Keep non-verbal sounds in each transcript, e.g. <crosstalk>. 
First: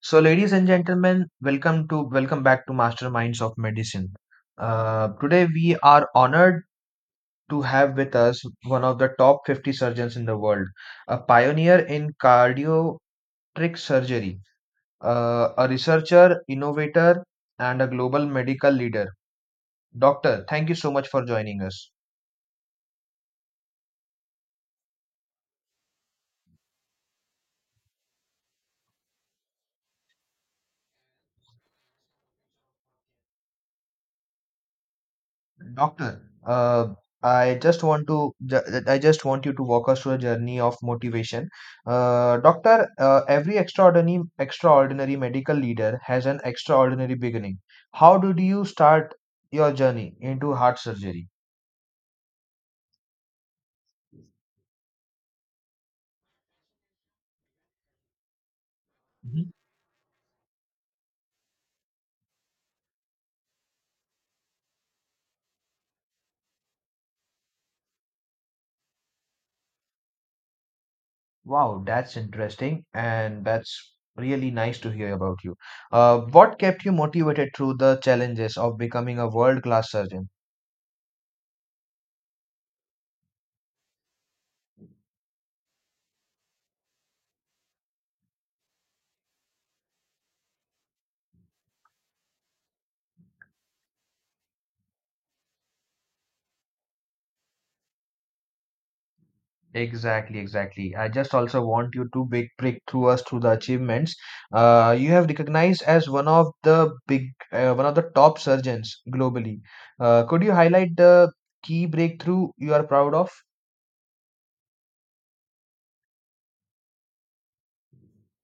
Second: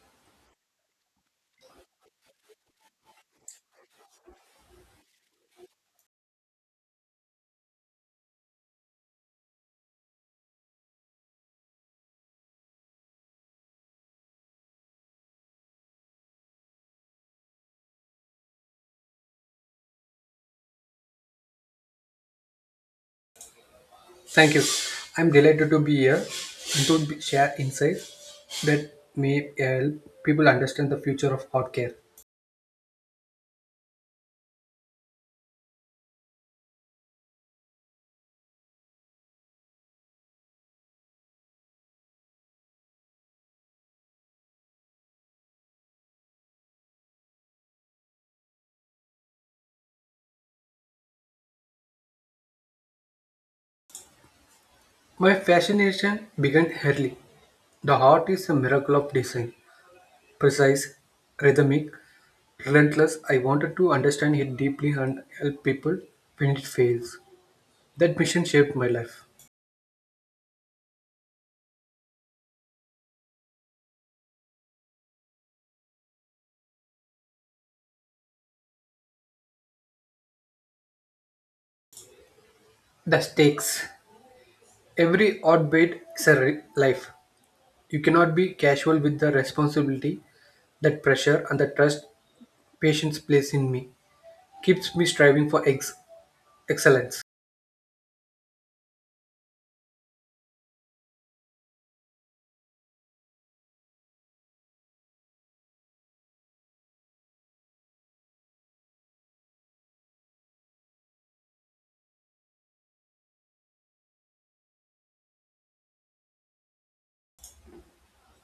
So, ladies and gentlemen, welcome back to Masterminds of Medicine. Today, we are honored to have with us one of the top 50 surgeons in the world, a pioneer in cardiac surgery, a researcher, innovator, and a global medical leader. Doctor, thank you so much for joining us. Thank you. I'm delighted to be here and to be- share insights that may help people understand the future of art care. Doctor, I just I just want you to walk us through a journey of motivation. Doctor, every extraordinary medical leader has an extraordinary beginning. How did you start your journey into heart surgery? My fascination began early. The heart is a miracle of Mhm. design, precise, rhythmic, relentless. I wanted to understand it deeply and help people when it fails. That mission shaped my life. Wow, that's interesting, and that's really nice to hear about you. What kept you motivated through the challenges of becoming a world-class surgeon? The stakes. Every odd bit is a life. You cannot be casual with the responsibility, that pressure, and the trust patients place in me. Keeps me striving for excellence. Exactly, exactly. I just also want you to big break through us through the achievements. You have recognized as one of the big, one of the top surgeons globally. Could you highlight the key breakthrough you are proud of?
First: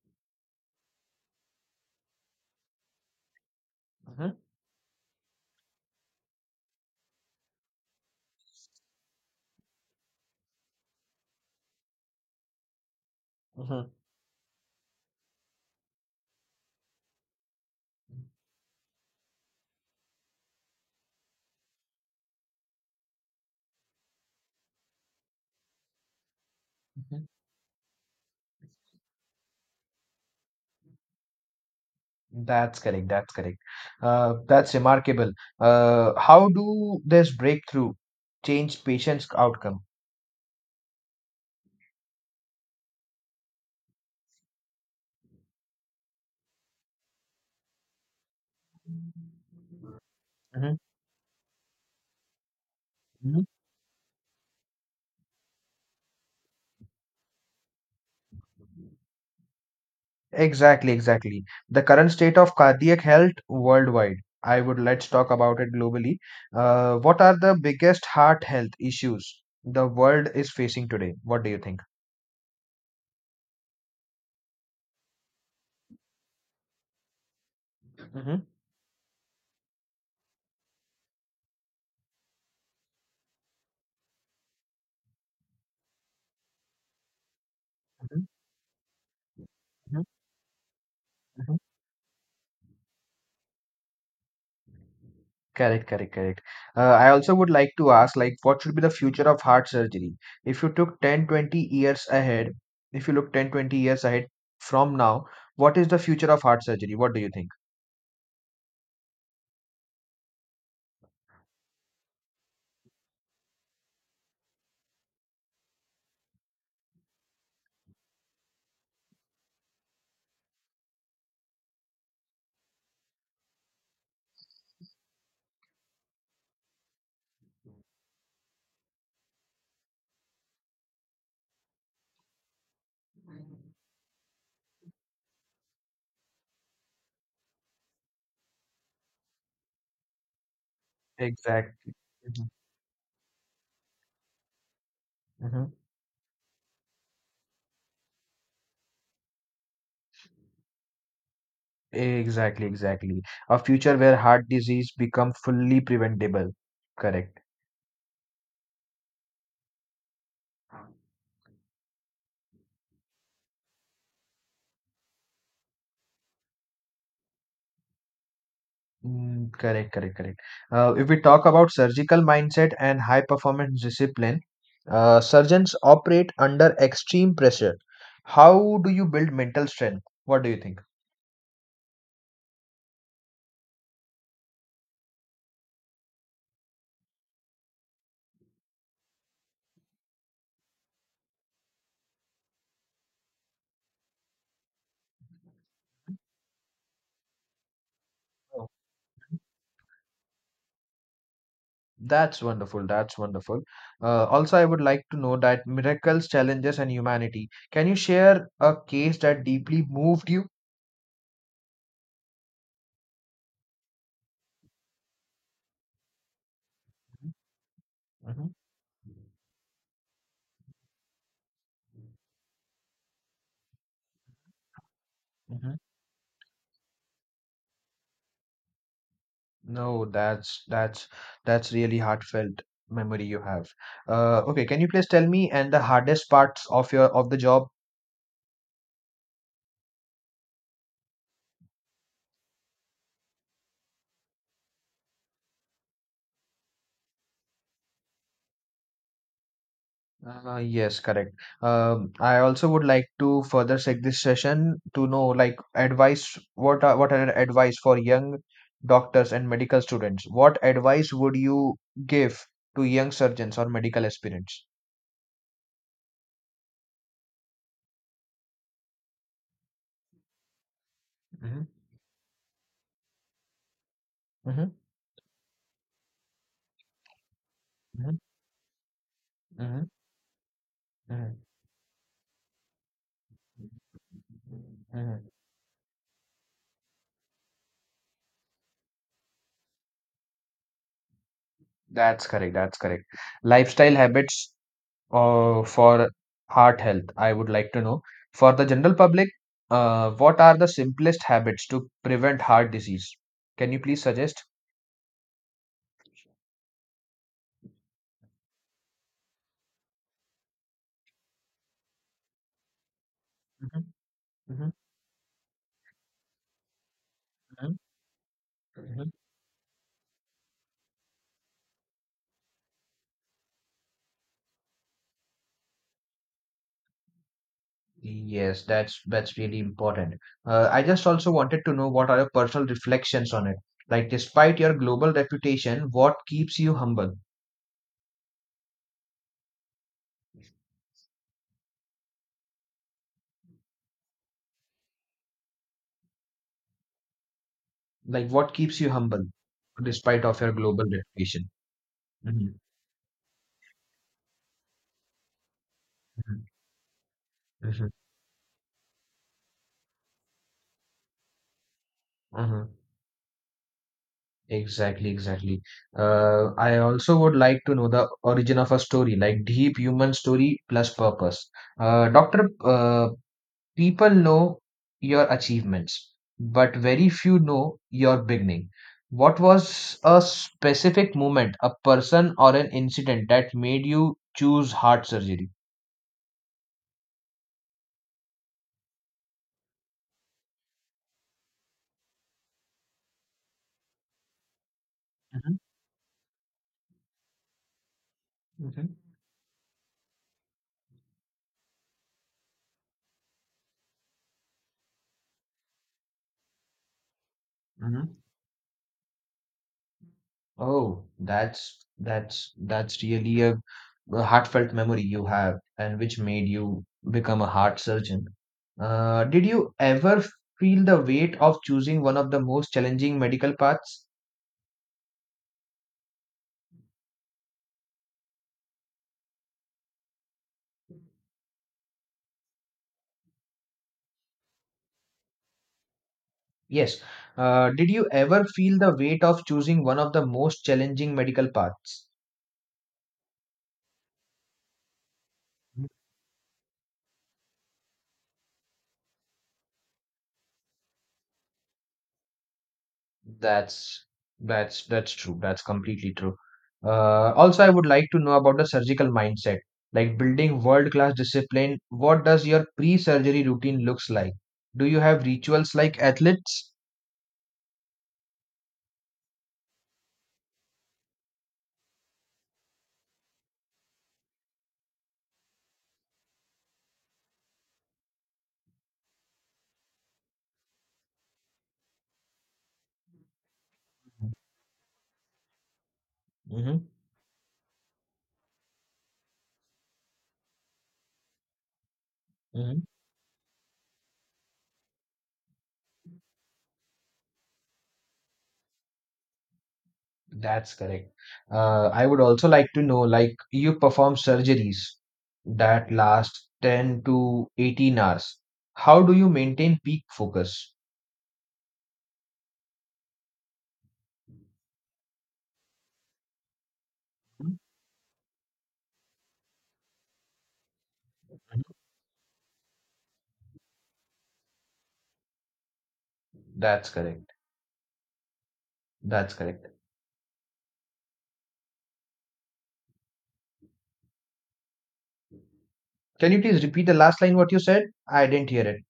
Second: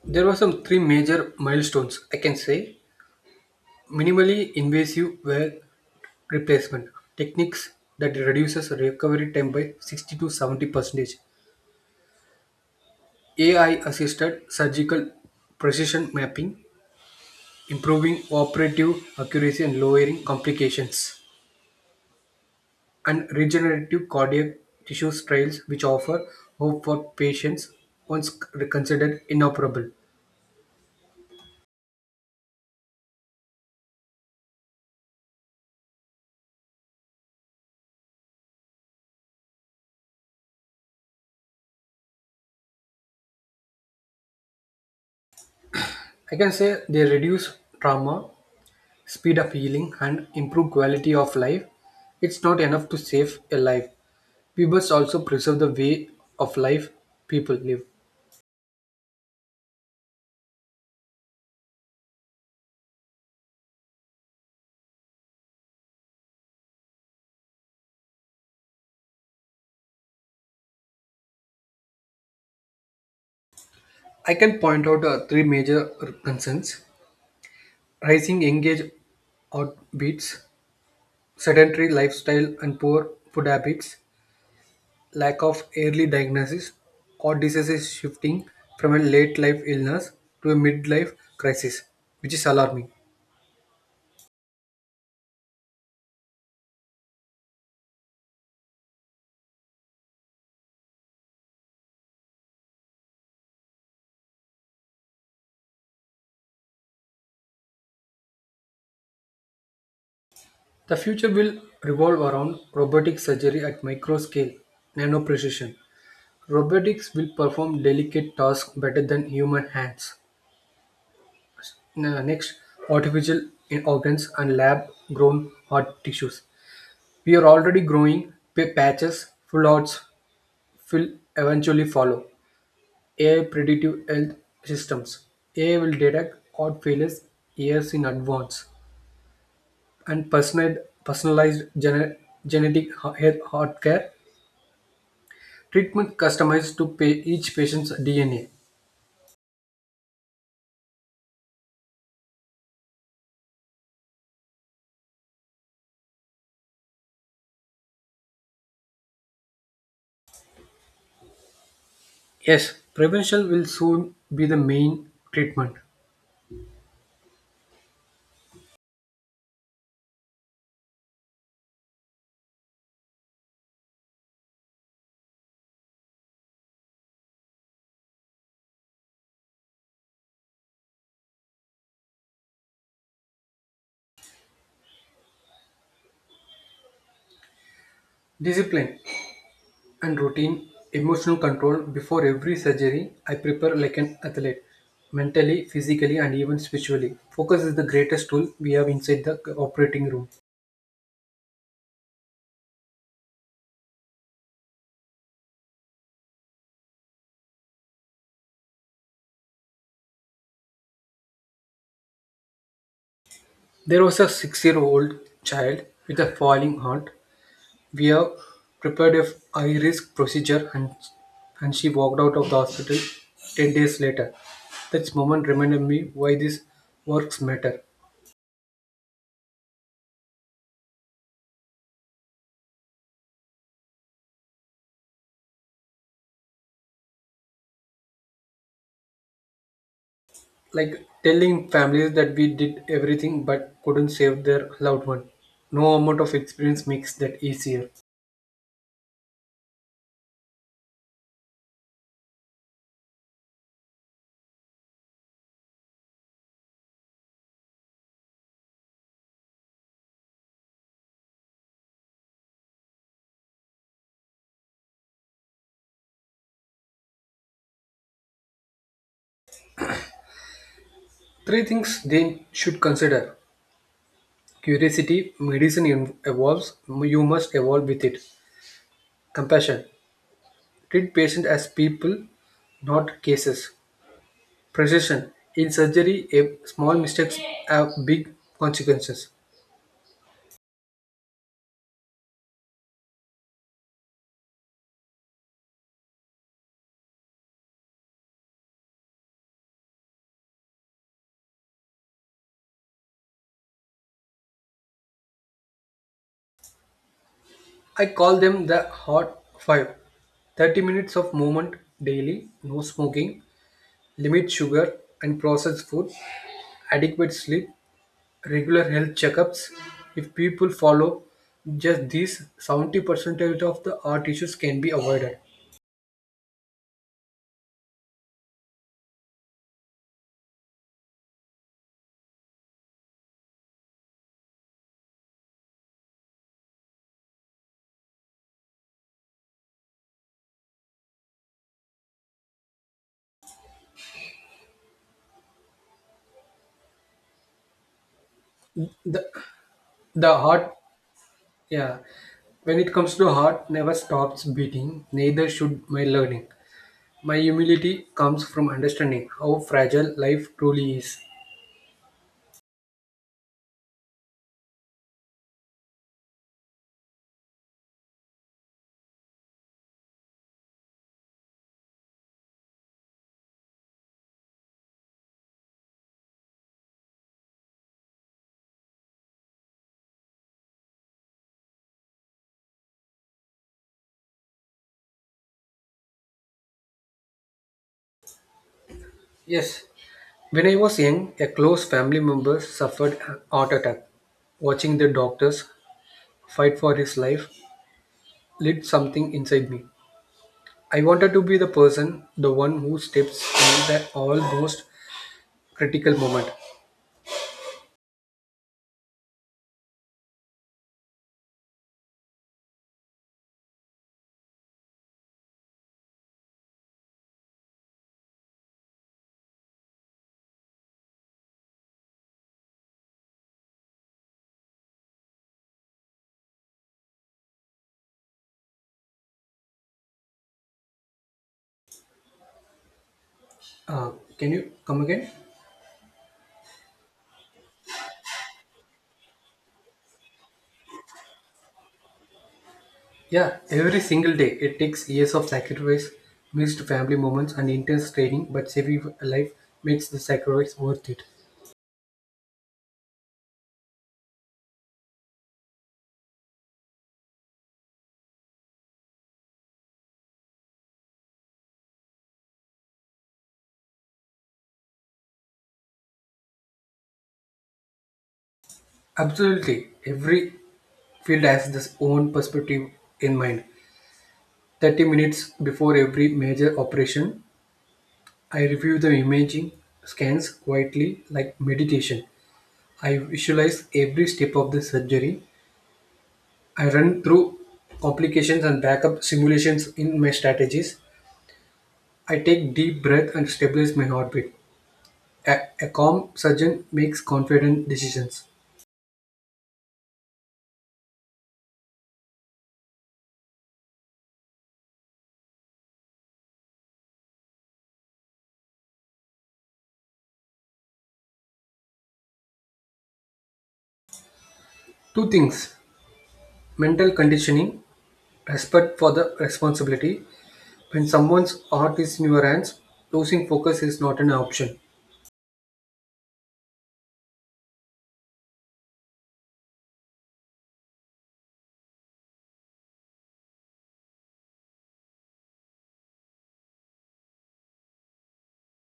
There were some three major milestones I can say. Mhm, Minimally invasive wear replacement techniques that reduces recovery time by 60 to 70 percentage. AI mhm, assisted surgical precision mapping, improving operative accuracy and lowering complications. And regenerative cardiac tissue trials which offer hope for mhm. patients once considered inoperable. That's correct. That's correct. That's remarkable. How do this breakthrough change patients' outcome? I can say they reduce trauma, speed up healing and improve quality of life. It's not enough to save Mhm. a life. We must also preserve the way of life people live. Exactly, exactly. The current state of cardiac health worldwide. I would Let's talk about it globally. What are the biggest heart health issues the world is facing today? What do you think? I can point out three major concerns: rising Hmm, engage outbeats, sedentary lifestyle and poor food habits, lack of early diagnosis, or diseases hmm, shifting from a late life hmm, illness to a midlife hmm. crisis, which is alarming. Correct, correct, correct. I also would like to ask, like, what should be the future of heart surgery? If you took 10, 20 years ahead, if you look 10, 20 years ahead from now, what is the future of heart surgery? What do you think? The future will revolve around robotic surgery at micro scale, nano precision. Robotics will perform delicate tasks better than human hands. Next, artificial organs and lab grown heart tissues. We are already growing patches, full hearts will eventually follow. AI predictive health systems. AI will detect heart failures years in advance and personalized Exactly. Genetic heart care. Treatment customized to pay each patient's DNA. Exactly, exactly. A future where heart disease become fully preventable. Correct. Yes, prevention will soon be the main treatment. Mm, correct, correct, correct. If we talk about surgical mindset and high performance discipline, surgeons operate under extreme pressure. How do you build mental strength? What do you think? Discipline and routine, emotional control before every surgery. I prepare like an athlete, mentally, physically, and even spiritually. Focus is the greatest tool Oh, we have inside the operating room. that's wonderful. That's wonderful. Also, I would like to know that miracles, challenges, and humanity. Can you share a case that deeply moved you? There was a 6 year old child with a falling heart. We have Mhm, prepared a high risk procedure and she walked out of the hospital 10 days later. That moment mhm. reminded me why these works matter. No, that's really heartfelt memory you have. Okay, can you please tell me and the hardest parts of your of the job? Like telling families that we did everything but couldn't save their loved one. No amount of experience makes that easier. Yes, correct. I also would like to further take this session to know like advice. What are advice for young doctors and medical students? What advice would you give to young surgeons or medical aspirants? Hmm, Three things they should consider. hmm, Curiosity, medicine evolves, you must evolve with hmm, it. Compassion, hmm, treat patients as people, not cases. hmm. Precision. In surgery, a small mistakes have big consequences. That's correct. That's correct. Lifestyle habits for heart health, I would like to know. For the general public, what are the simplest habits to prevent heart disease? Can you please suggest? I call them the hot five. 30 minutes of movement daily, no smoking, Mhm, limit mhm, sugar and processed food, adequate sleep, mhm, regular mhm. health checkups. If people follow just these, 70% of the heart issues can be avoided. Yes, that's really important. I just also wanted to know what are your personal reflections on it. Like, despite your global reputation, what keeps you humble? Like, what keeps you humble The, despite the of your heart, global reputation? yeah. Mm-hmm. When it comes to heart, never stops beating, neither should my learning. My humility comes from understanding how fragile life truly is. Mm-hmm. Exactly, exactly. I also would like to know the origin of a story, like deep human story plus purpose. Doctor, people know your achievements, but very few know your beginning. What was a specific moment, a person, or an incident that made you choose heart surgery? Yes, when I was young, a close family member suffered a heart attack. Watching the Hmm, doctors fight for his life lit something inside me. I wanted to be the person, the one who steps in the almost critical moment. hmm. Oh, that's really a heartfelt memory you have, and which made you become a heart surgeon. Did you ever feel the weight of choosing one of the most challenging medical paths? Uh, can you come again? Yes. Did you ever feel the weight of choosing one of the most challenging medical paths? Yeah, every single day it takes years of sacrifice, missed family moments, and intense training, but saving a life makes the sacrifice worth it. That's that's true. That's completely true. Also, I would like to know about the surgical mindset, like building world-class discipline. What does your pre-surgery routine looks like? Do you have rituals like athletes? Absolutely. Every field has its own perspective in mind. 30 minutes before every major operation, I review the imaging scans quietly like meditation. I visualize every step of the surgery. Hmm, I run through complications and backup simulations in my strategies. I take hmm. deep breath and stabilize my heartbeat. A calm surgeon makes confident decisions. That's correct. I would also like to know, like you perform surgeries that last 10 to 18 hours. How do you maintain peak focus? Two things: mental Mhm. conditioning, respect for the responsibility. When someone's art is in your hands, losing focus is not an option. That's correct. That's correct. Can you please repeat the last line what you said? I didn't hear it.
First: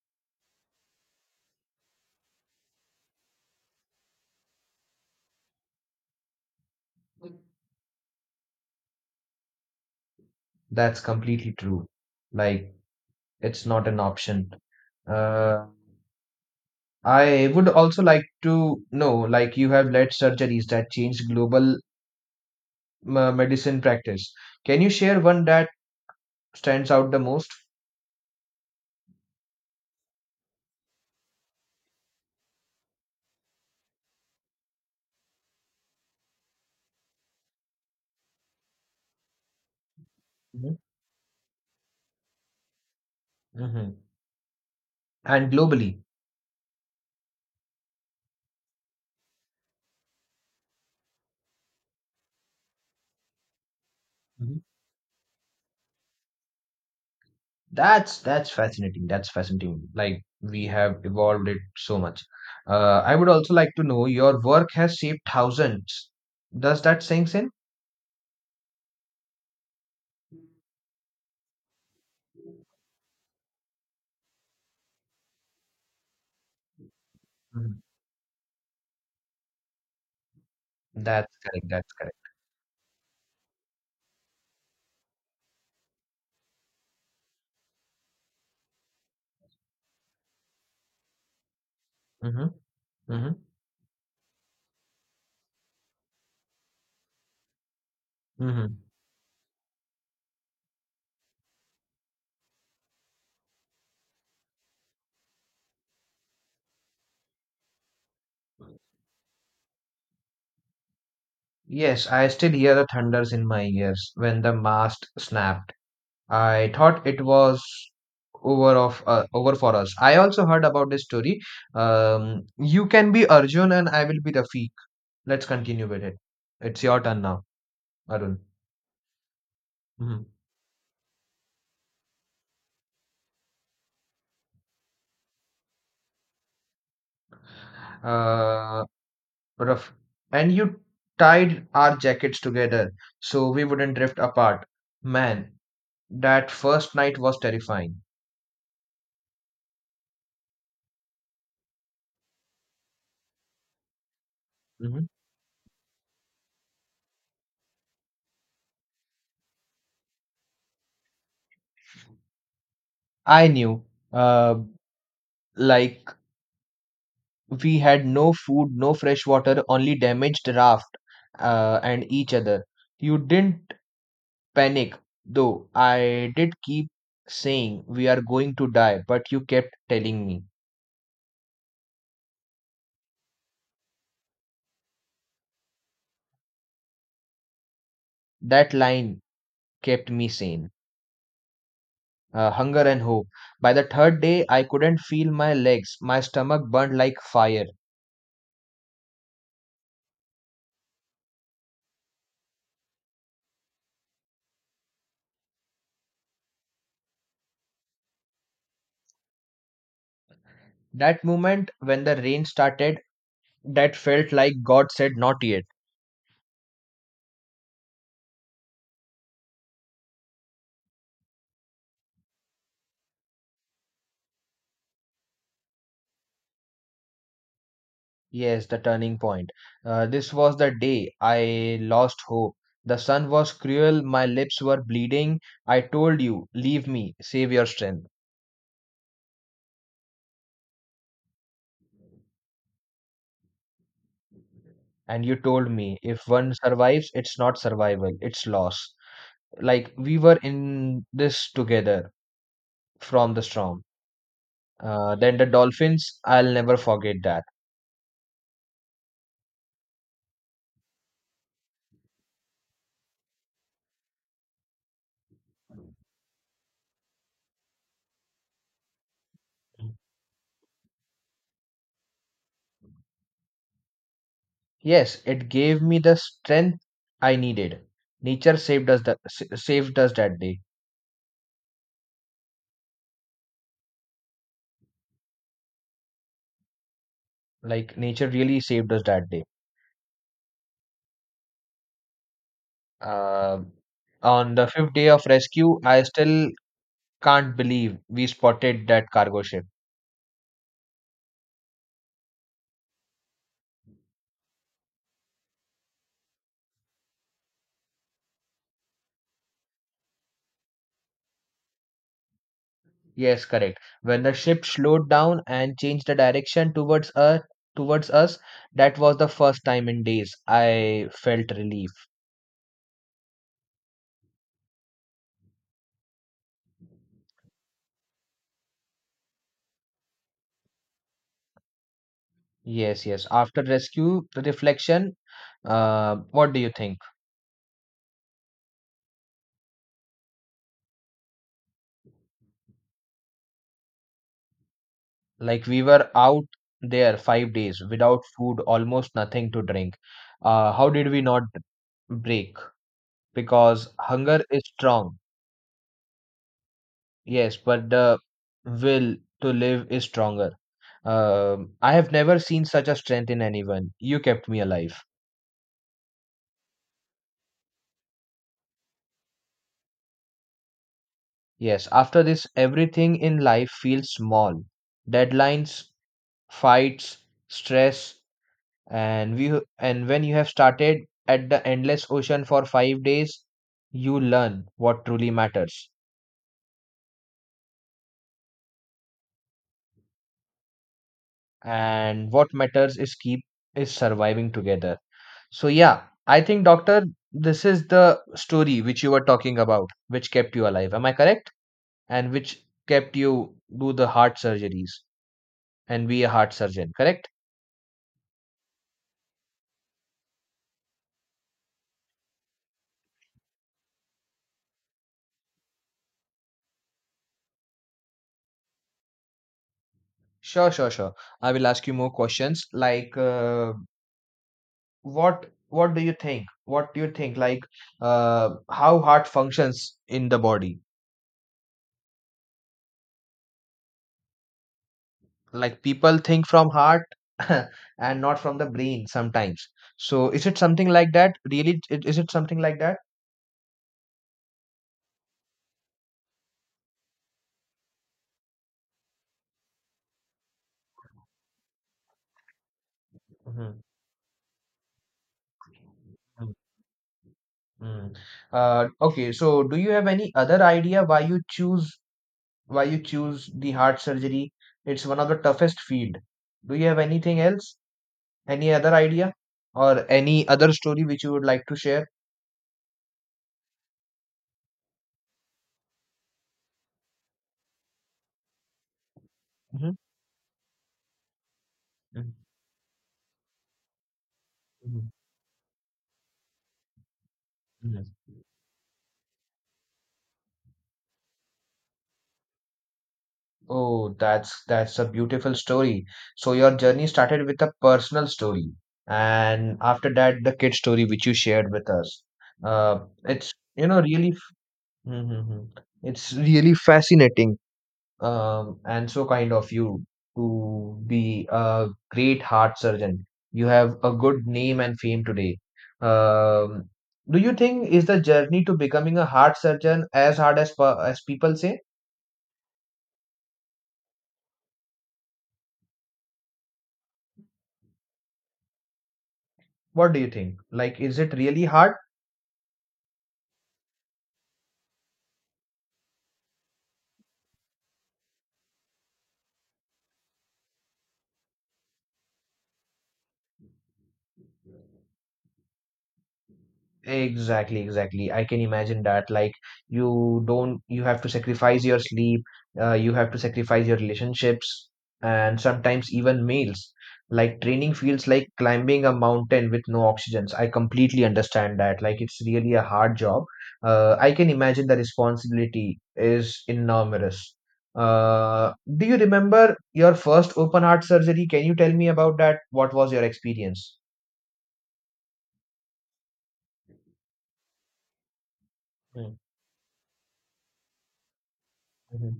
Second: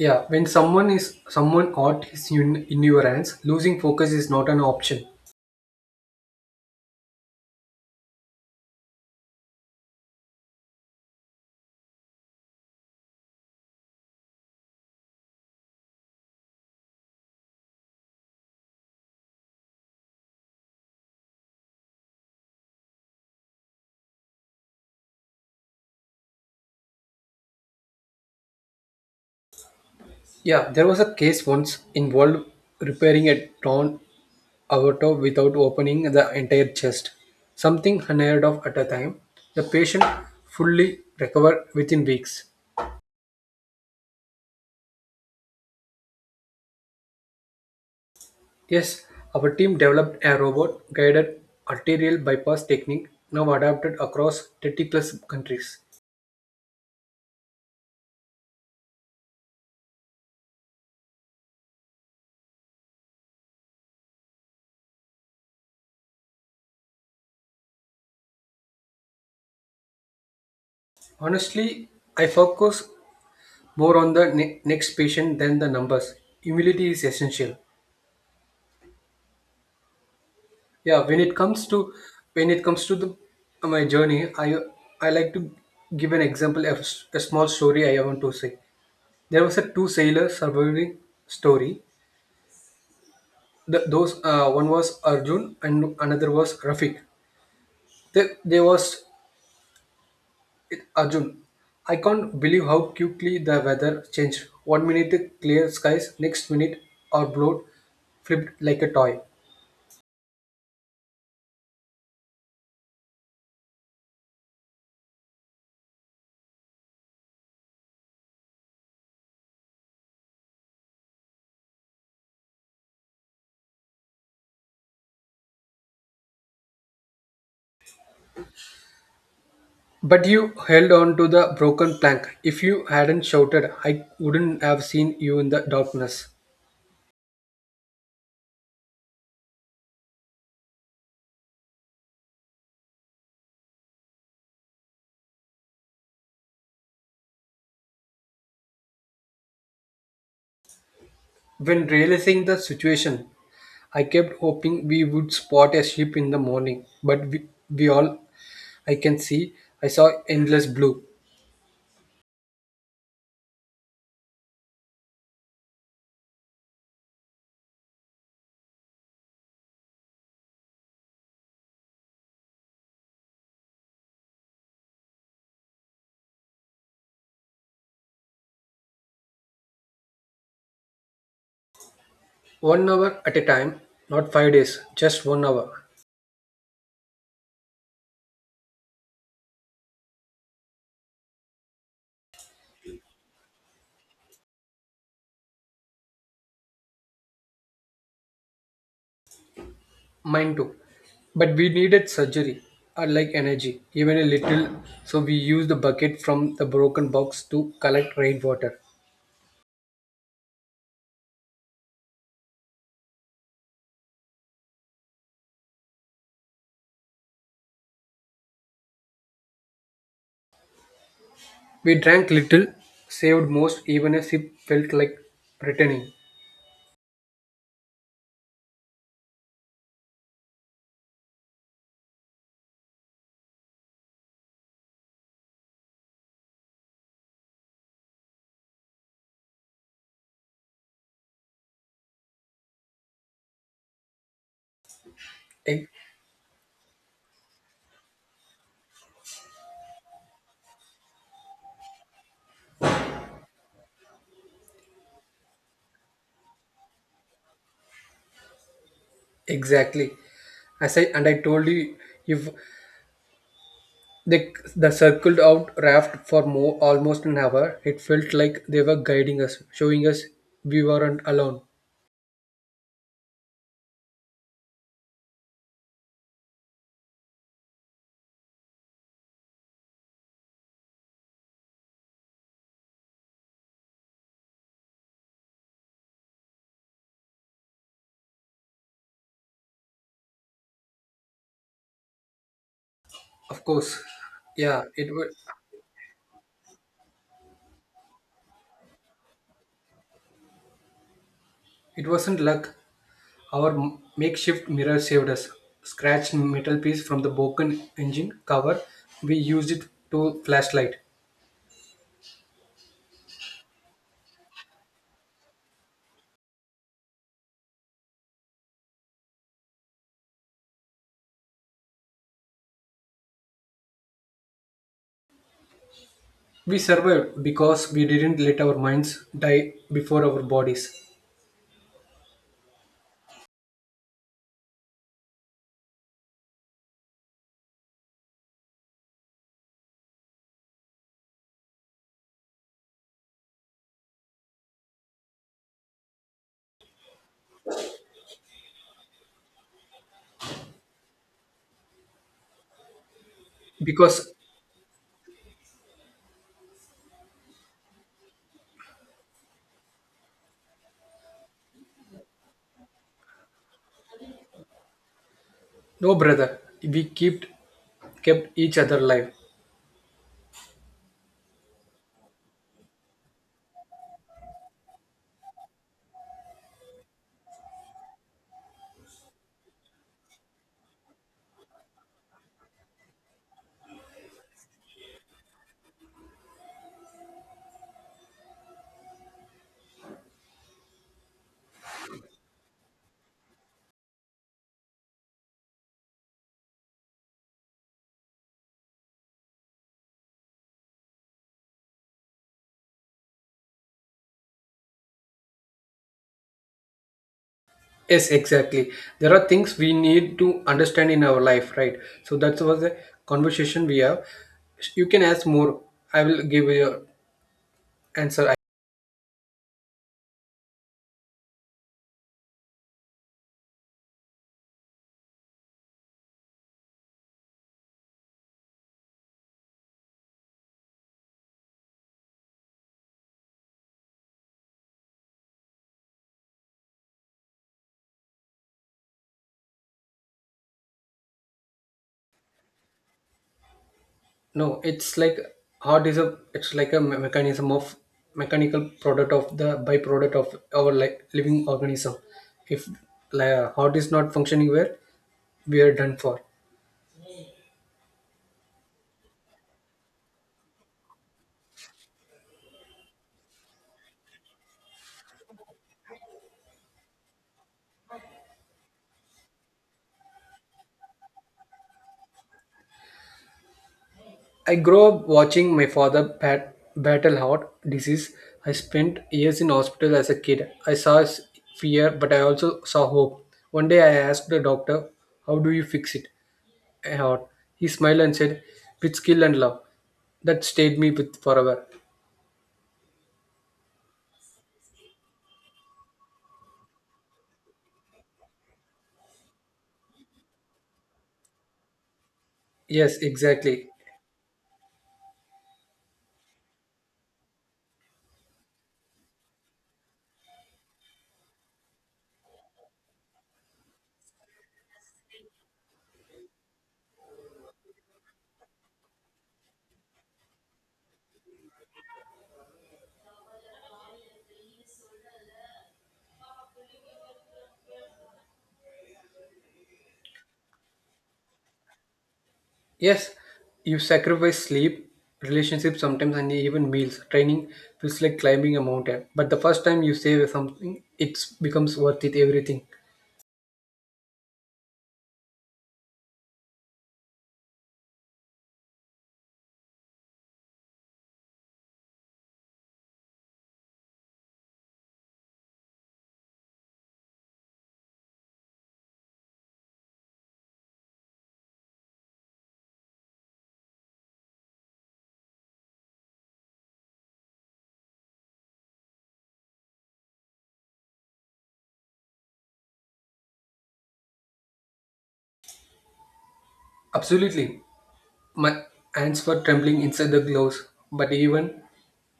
Yeah, when someone is someone art is in your hands, losing focus is not an option. That's completely true. Like, it's not an option. Uh, I would also like to know, like, you have led surgeries that changed global medicine practice. Can you share one that stands out the most? Yeah, there was a case once involved repairing a torn aorta without opening the entire chest, something unheard of at a time. The patient fully recovered within weeks. Hmm. And globally. Yes, our team developed a robot guided arterial bypass technique now adapted across 30 plus countries. That's fascinating. That's fascinating. Like we have evolved it so much. I would also like to know your work has shaped thousands. Does that sink in? Honestly, I focus more on the next patient than the numbers. Humility is essential. Mhm. Yeah, when it That's correct. comes That's to correct. when it comes to the my journey, I like to give an example of a small story I want to say. There was a two sailor surviving story. Mm-hmm. Mm-hmm. The, those one was Arjun and another was Rafiq. They, they Mm-hmm. was Arjun, I can't believe how quickly the weather changed. 1 minute clear skies, next minute our boat flipped like a toy. Yes, I still hear the thunders in my ears when the mast snapped. I thought it was over for us. I also heard about this story. You can be Arjun and I will be Rafiq. Let's continue with it. It's your turn now, Arun. But Mhm. you held on to the broken plank. If you hadn't shouted, I wouldn't have seen you in the darkness. Uh, Rough. And you tied our jackets together so we wouldn't drift apart. Man, that first night was terrifying. When realizing the situation, I kept hoping we Mhm. would spot a ship in the morning, but we all I can see, I saw endless blue. I knew. Uh, like we had no food, no fresh water, only damaged raft, and each other. You didn't panic, though. I did keep saying we are going to die, but you kept telling me. 1 hour at a time, not 5 days, just 1 hour. That line kept me sane. Hunger and hope. By the 3rd day, I couldn't feel my legs. My stomach burned like fire. Mine too. But we needed surgery, or like energy, even a little. So we used the bucket from the broken box to collect rainwater. That moment when the rain started, that felt like God said, not yet. We drank little, saved most, even a sip felt like returning. Yes, the turning point. This was the day I lost hope. The sun was cruel, my lips were bleeding. I told you, leave me, save your strength. And you told E- me, if one survives, it's not survival, it's loss. Like we were in this together from the storm. Then the Dolphins, I'll never forget that. Exactly. As I told you, if they the circled out raft for more almost an hour, it felt like they were guiding us, showing us we weren't alone. Yes, it gave me the strength I needed. Nature saved us that day. Like nature really saved us that day. Uh, Of course, on the yeah, 5th day of rescue, I still can't believe we spotted that cargo ship. it wasn't luck. Our makeshift mirror saved us. Scratched metal piece from the broken engine cover, we used it to flashlight. Yes, correct. When the ship slowed down and changed the direction towards us, towards us, that was the first time in days I felt relief. We survived because we didn't let our minds die before our bodies. Yes, yes. After rescue reflection, what do you think? Like we were out there 5 days without food, almost nothing to drink. How did we not break? Because Because hunger is strong, yes, but the will to live is stronger. I have never seen such a strength in anyone. You kept me alive. no brother, we kept each other alive. Yes, after this, everything in life feels small. Deadlines, fights, stress, and when you have started at the endless ocean for 5 days, you learn what truly matters, and what matters is keep is surviving together. So, yeah, I think, doctor, this is the story which you were talking about, which kept you alive, am I correct? And which kept you do the heart surgeries and be a heart surgeon, correct? Yes, exactly. There are things we need to understand in our life, right? So that was the conversation we have. You can ask more. I will give you answer. Sure, sure, sure. I will ask you more questions like what do you think, how heart functions in the body? Like people think from heart <laughs> and not from the brain sometimes. So is it something like that? Really, is it something like that? No, it's like heart is a it's like a mechanism of mechanical product of the byproduct of our like living organism. If like, Mhm, heart is not functioning well, we are done for. mm, mm. Okay, so do you have any other idea why you choose the heart surgery? It's one of the toughest field. Do you have anything else, any other idea or any other story which you would like to share? I grew up watching my father battle heart disease. I spent years in Mhm, hospital as a kid. I saw fear, mhm, but I also saw hope. One day I asked the doctor, mhm. "How do you fix it? A heart." He Mm. smiled and said, "With skill and love." That stayed me with forever. Oh, that's a beautiful story. So your journey started with a personal story, and after that, the kid story which you shared with us. Uh, Yes, it's you exactly. know really, Mhm, mhm. It's really fascinating, and so kind of you to be a great heart surgeon. You have a good name and fame today. Um, do you think is the journey to becoming a heart surgeon as as people say? What do you think? Like, is it really hard? Yes, you sacrifice sleep, relationships sometimes, and even meals. Training feels like climbing a mountain. But the first time you save something, it becomes worth it, everything. Exactly, exactly. I can imagine that. Like, you don't, you have to sacrifice your sleep, you have to sacrifice your relationships, and sometimes even meals. Like, training feels like climbing a mountain with no oxygen. I completely understand that. Like, it's really a hard job. I can imagine the responsibility is enormous. Do you remember your first open heart surgery? Can you tell me about that? What was your experience? Absolutely. My hands were trembling inside the gloves. But even Mhm.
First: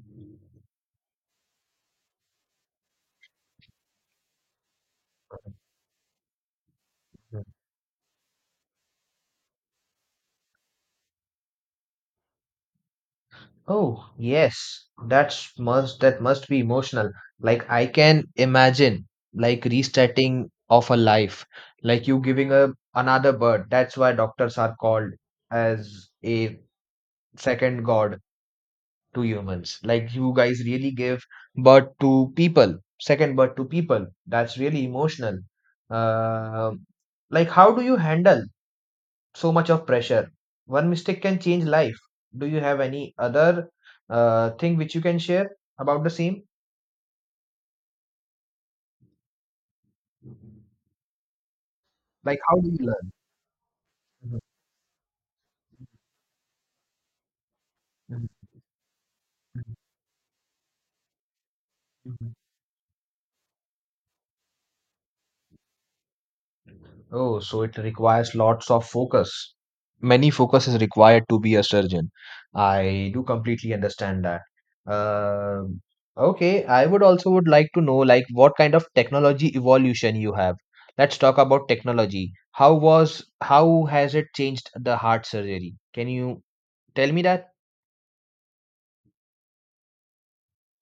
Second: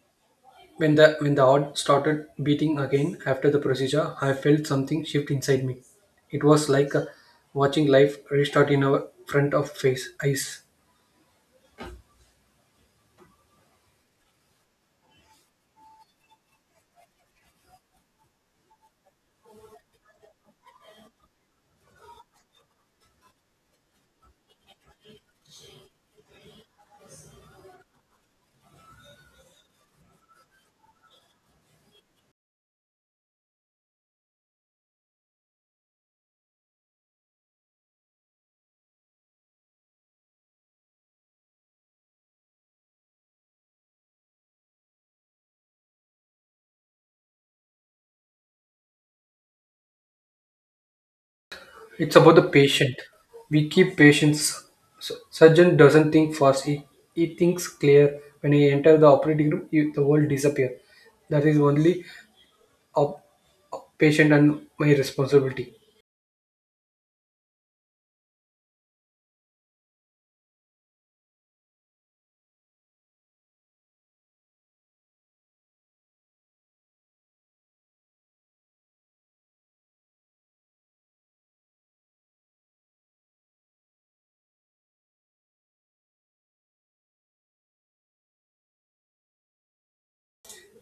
when the heart started beating again after the procedure, I felt something shift inside me. It was like watching life restart in our front of face, eyes. Oh, yes. That must be emotional. Like I can imagine like restarting of a life, like you giving a another birth. That's why doctors are called as a second god to humans. Like you guys really give birth to people, second birth to people. That's really emotional. Uh, like how do you handle so much of pressure. One mistake can change life. Do you have any other thing which you can share about the same? It's about Like the how do you patient. learn? We keep Mhm, patients. Surgeon doesn't think first. He thinks clear. mhm, When he enter the operating room, he, the world disappear. That is only mhm. a, a patient and my responsibility. Oh, so it requires lots of focus. Many focus is required to be a surgeon. I do completely understand that. Um okay, I would also would like to know like what kind of technology evolution you have. Let's talk about technology. How has it changed the heart surgery? Can you tell me that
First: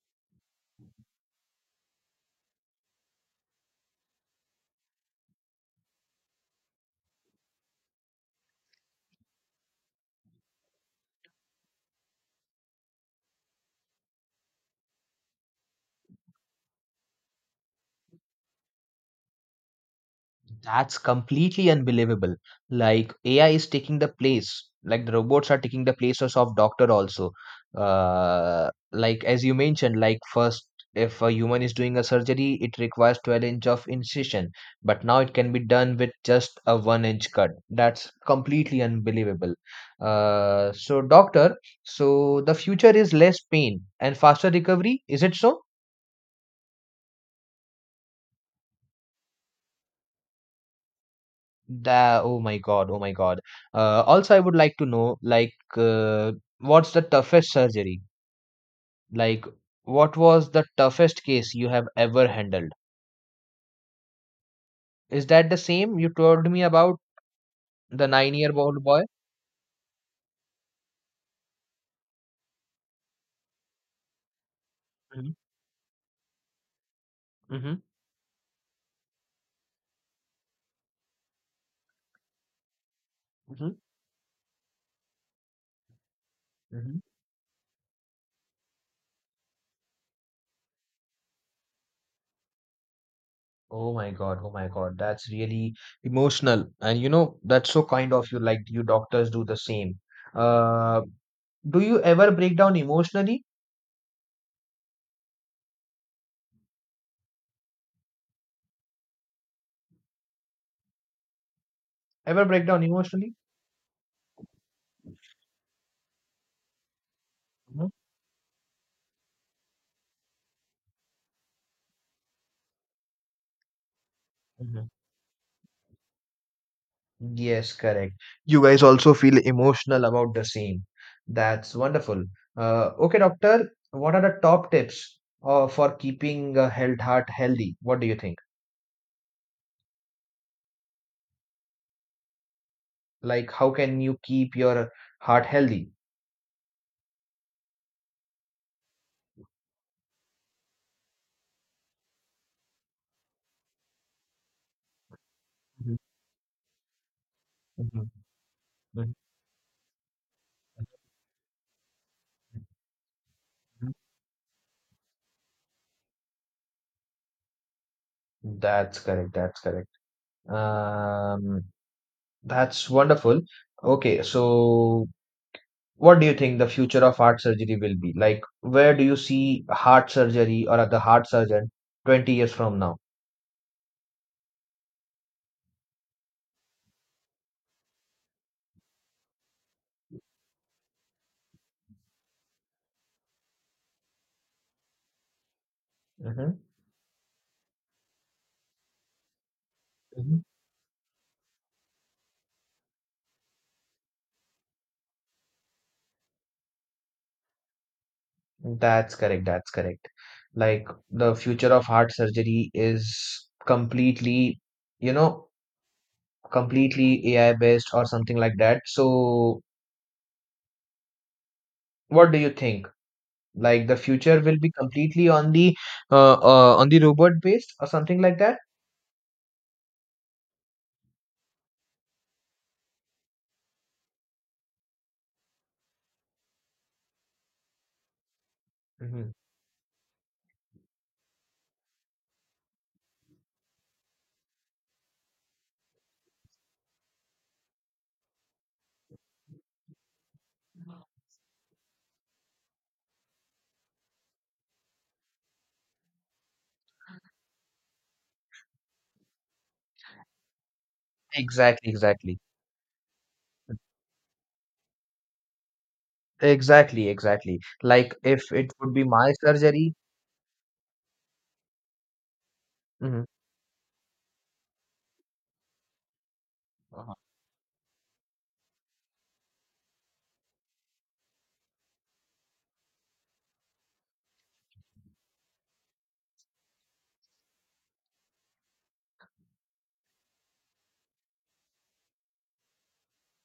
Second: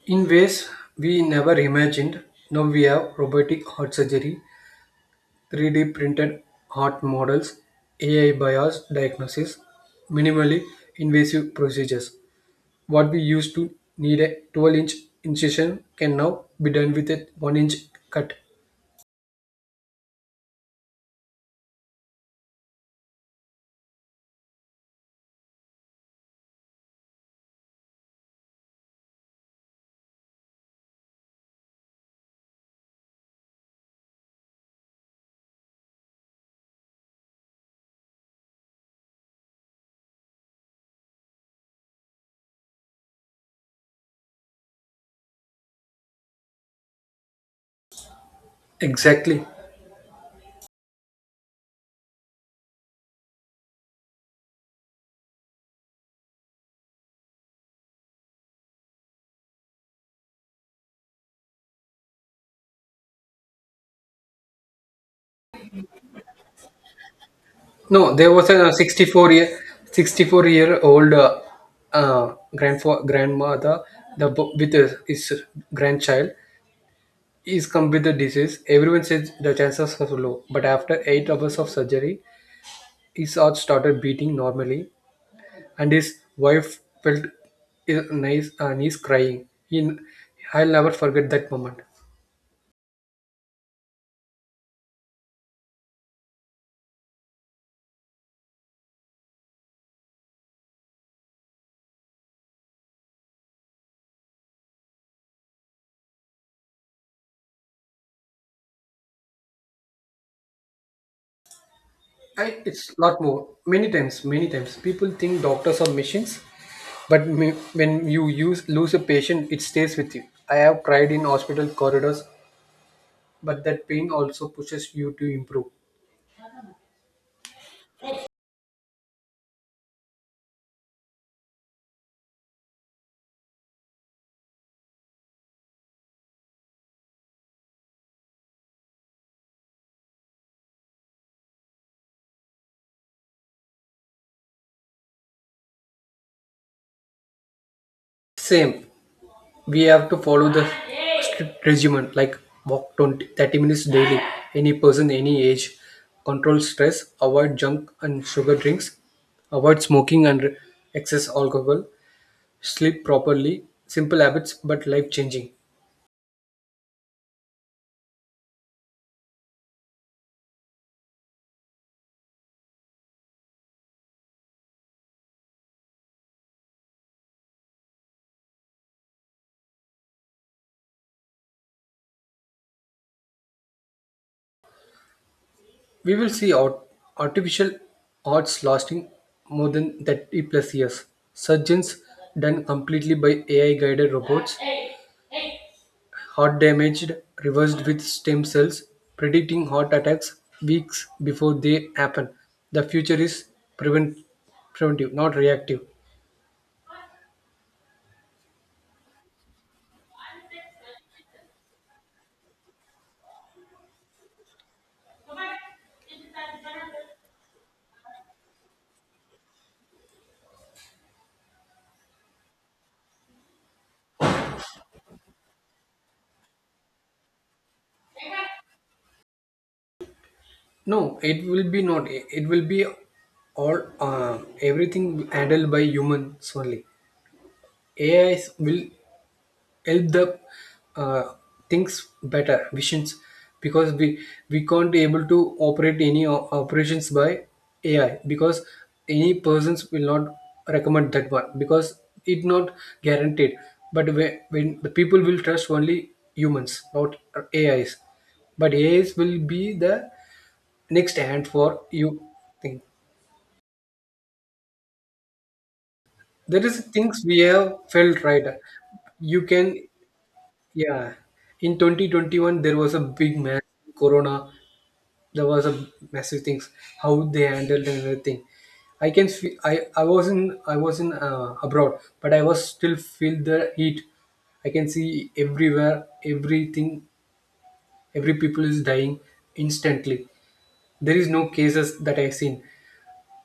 In ways we never imagined, now we have robotic heart surgery, 3D printed heart models, AI bias diagnosis, minimally invasive procedures. What we used to need a 12-inch incision can now be done with a 1-inch cut. that's Completely unbelievable. Like AI is taking the place, like the robots are taking the places of doctor also. Like as you mentioned, like first if a human is doing a surgery, it requires 12 inch of incision, but now it can be done with just a 1 inch cut. That's completely unbelievable. So doctor, so the future is less pain and faster recovery. Is it so? Exactly. That, oh my God, oh my God. Also, I would like to know, like, what's the toughest surgery? Like, what was the toughest case you have ever handled? Is that the same you told me about the No, there was a 9-year-old boy? 64-year-old grandmother the with his, Mm-hmm, his grandchild. He's mm-hmm, come with the disease. Everyone says the chances are low, but after 8 hours of surgery, his heart mm-hmm, started beating normally and his wife mm-hmm. felt his nice knees crying. He, I'll never forget that moment. Oh my God, that's really emotional. And that's so kind of you, like, you doctors do the same. Uh, do you ever break down emotionally? Ever I, break down it's a lot emotionally? more. Many times, people think doctors are machines, but me, when you use lose a patient, it stays with you. I have cried in hospital corridors, but that pain also Mm-hmm. pushes you to improve. Yes, correct. You guys also feel emotional about the same. That's wonderful. Okay, doctor, what are the top tips for keeping a health heart healthy? What do you think? Like, how can you keep your heart healthy? Same, we have to follow the strict regimen like walk 20, 30 minutes daily. Any person, any age, Mhm, control stress, avoid junk mhm, and sugar drinks, mhm, avoid smoking and excess alcohol, sleep properly. mhm. Simple habits, but life changing. That's correct. That's correct. Um, that's wonderful. Okay, so what do you think the future of heart surgery will be? Like, where do you see heart surgery or the heart surgeon 20 years from now? We will see artificial arts lasting more than 30 plus years. Surgeons done completely by AI guided robots, Mm-hmm. heart damaged, reversed with stem cells, predicting heart Mm-hmm. attacks weeks before they happen. The future is prevent- preventive, not reactive. That's correct. That's correct. Like the future of heart surgery is completely, you know, completely AI based or something like that. So, what do you think? Like the future will be completely on the robot based or something like that? No, it will be not. It will be all everything handled by humans only. AI will Mm-hmm. help the uh, things better visions because we can't be able to operate any operations by AI, because any persons will not recommend that one because it not guaranteed. But when the people will trust only humans not AIs, but AIs will be the next hand for Exactly. you Exactly. thing. There is Exactly. things we Exactly. have Like felt if right, it would be my you can. surgery. Yeah, in 2021 there was a Mm-hmm. big mess, Corona. There was a massive things how they handled and everything. I can feel I was in abroad, but I was still feel the heat. I can see everywhere, everything, every people is dying instantly. There is no cases that I've seen.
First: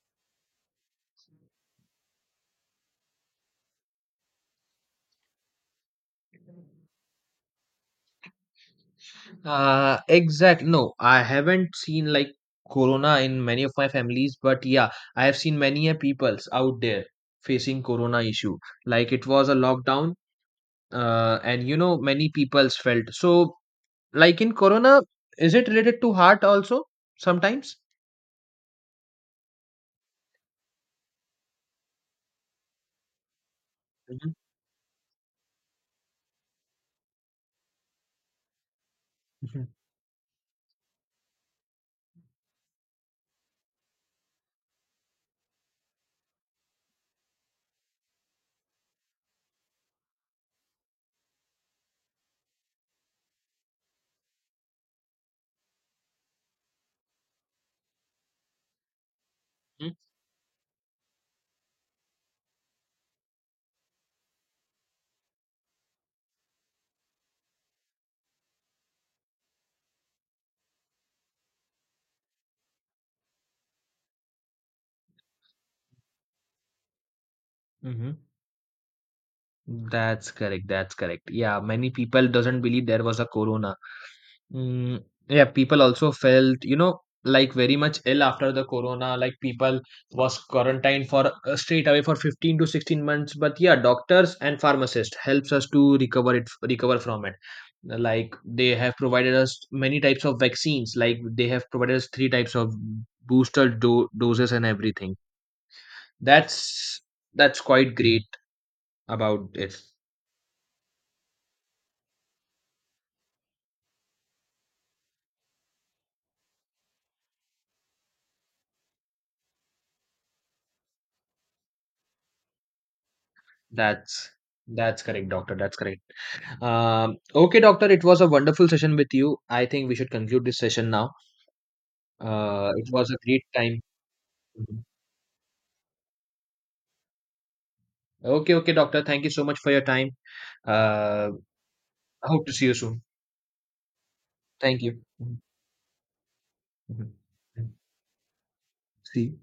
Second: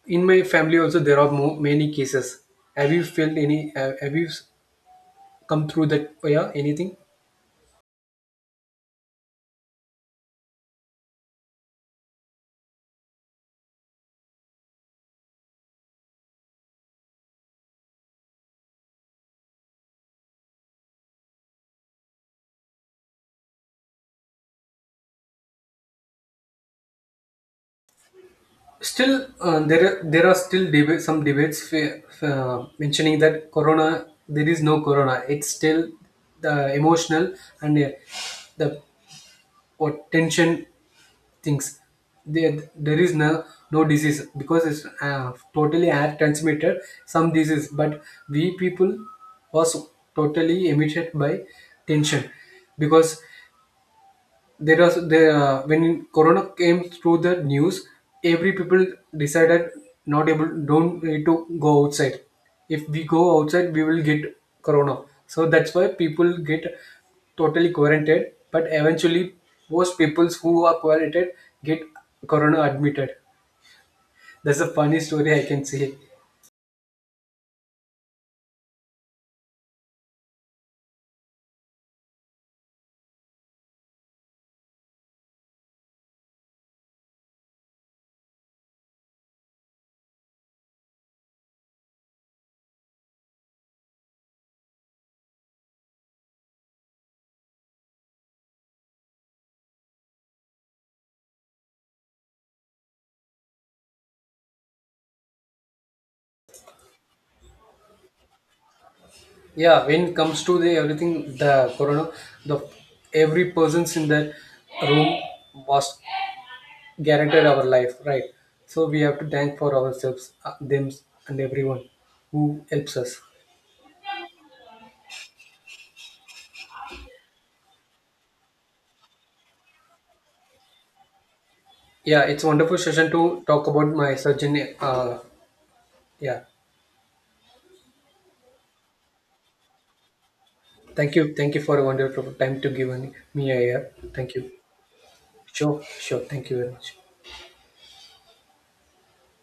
In my family also there are more, many cases. Have you felt any? Have you come through that? Yeah, anything? Exact. No, I haven't seen like corona in many of my families, but yeah, I have seen many a peoples out there facing corona issue. Like it was a lockdown, and you know many peoples felt. So like in corona, is it related to heart also sometimes? Still, there are still debate some debates mentioning that corona Mhm, there is no corona. It's still the emotional and the mhm, what tension things. There is no disease because it's totally air transmitted some disease, but we people was totally emitted by tension, because there was the when corona came through the news every people decided mhm, not able don't need to go outside. If we go outside we will get corona, so that's why people get totally quarantined, but eventually most peoples who are quarantined get corona admitted. That's a funny story I can say. mhm. That's correct. That's correct. Yeah, many people doesn't believe there was a corona. Mm, yeah, people also felt, like very much ill after the corona. Like people was quarantined for straight away for 15 to 16 months. But yeah, doctors and pharmacists helps us to recover it, recover from it. Like they have provided us many types of vaccines. Like they have provided us three types of booster do doses and everything. That's that's quite great about it. Yeah, when it comes to the everything, the corona, the every persons in that room was guaranteed our life, right? So we have to thank for ourselves, them, and everyone who helps us. That's that's correct, doctor. That's correct. Okay, doctor, it was a wonderful session with you. I think we should conclude this session now. Yeah, it's a wonderful It session was a to great talk time. about my surgery. Mhm. Yeah, Okay, okay, doctor. Thank you so much for your time. thank Uh, you, for a wonderful I hope to time see to you give soon. me here. Thank you. Thank you. Mhm. Sure, sure. Thank you very much. Mhm. See you.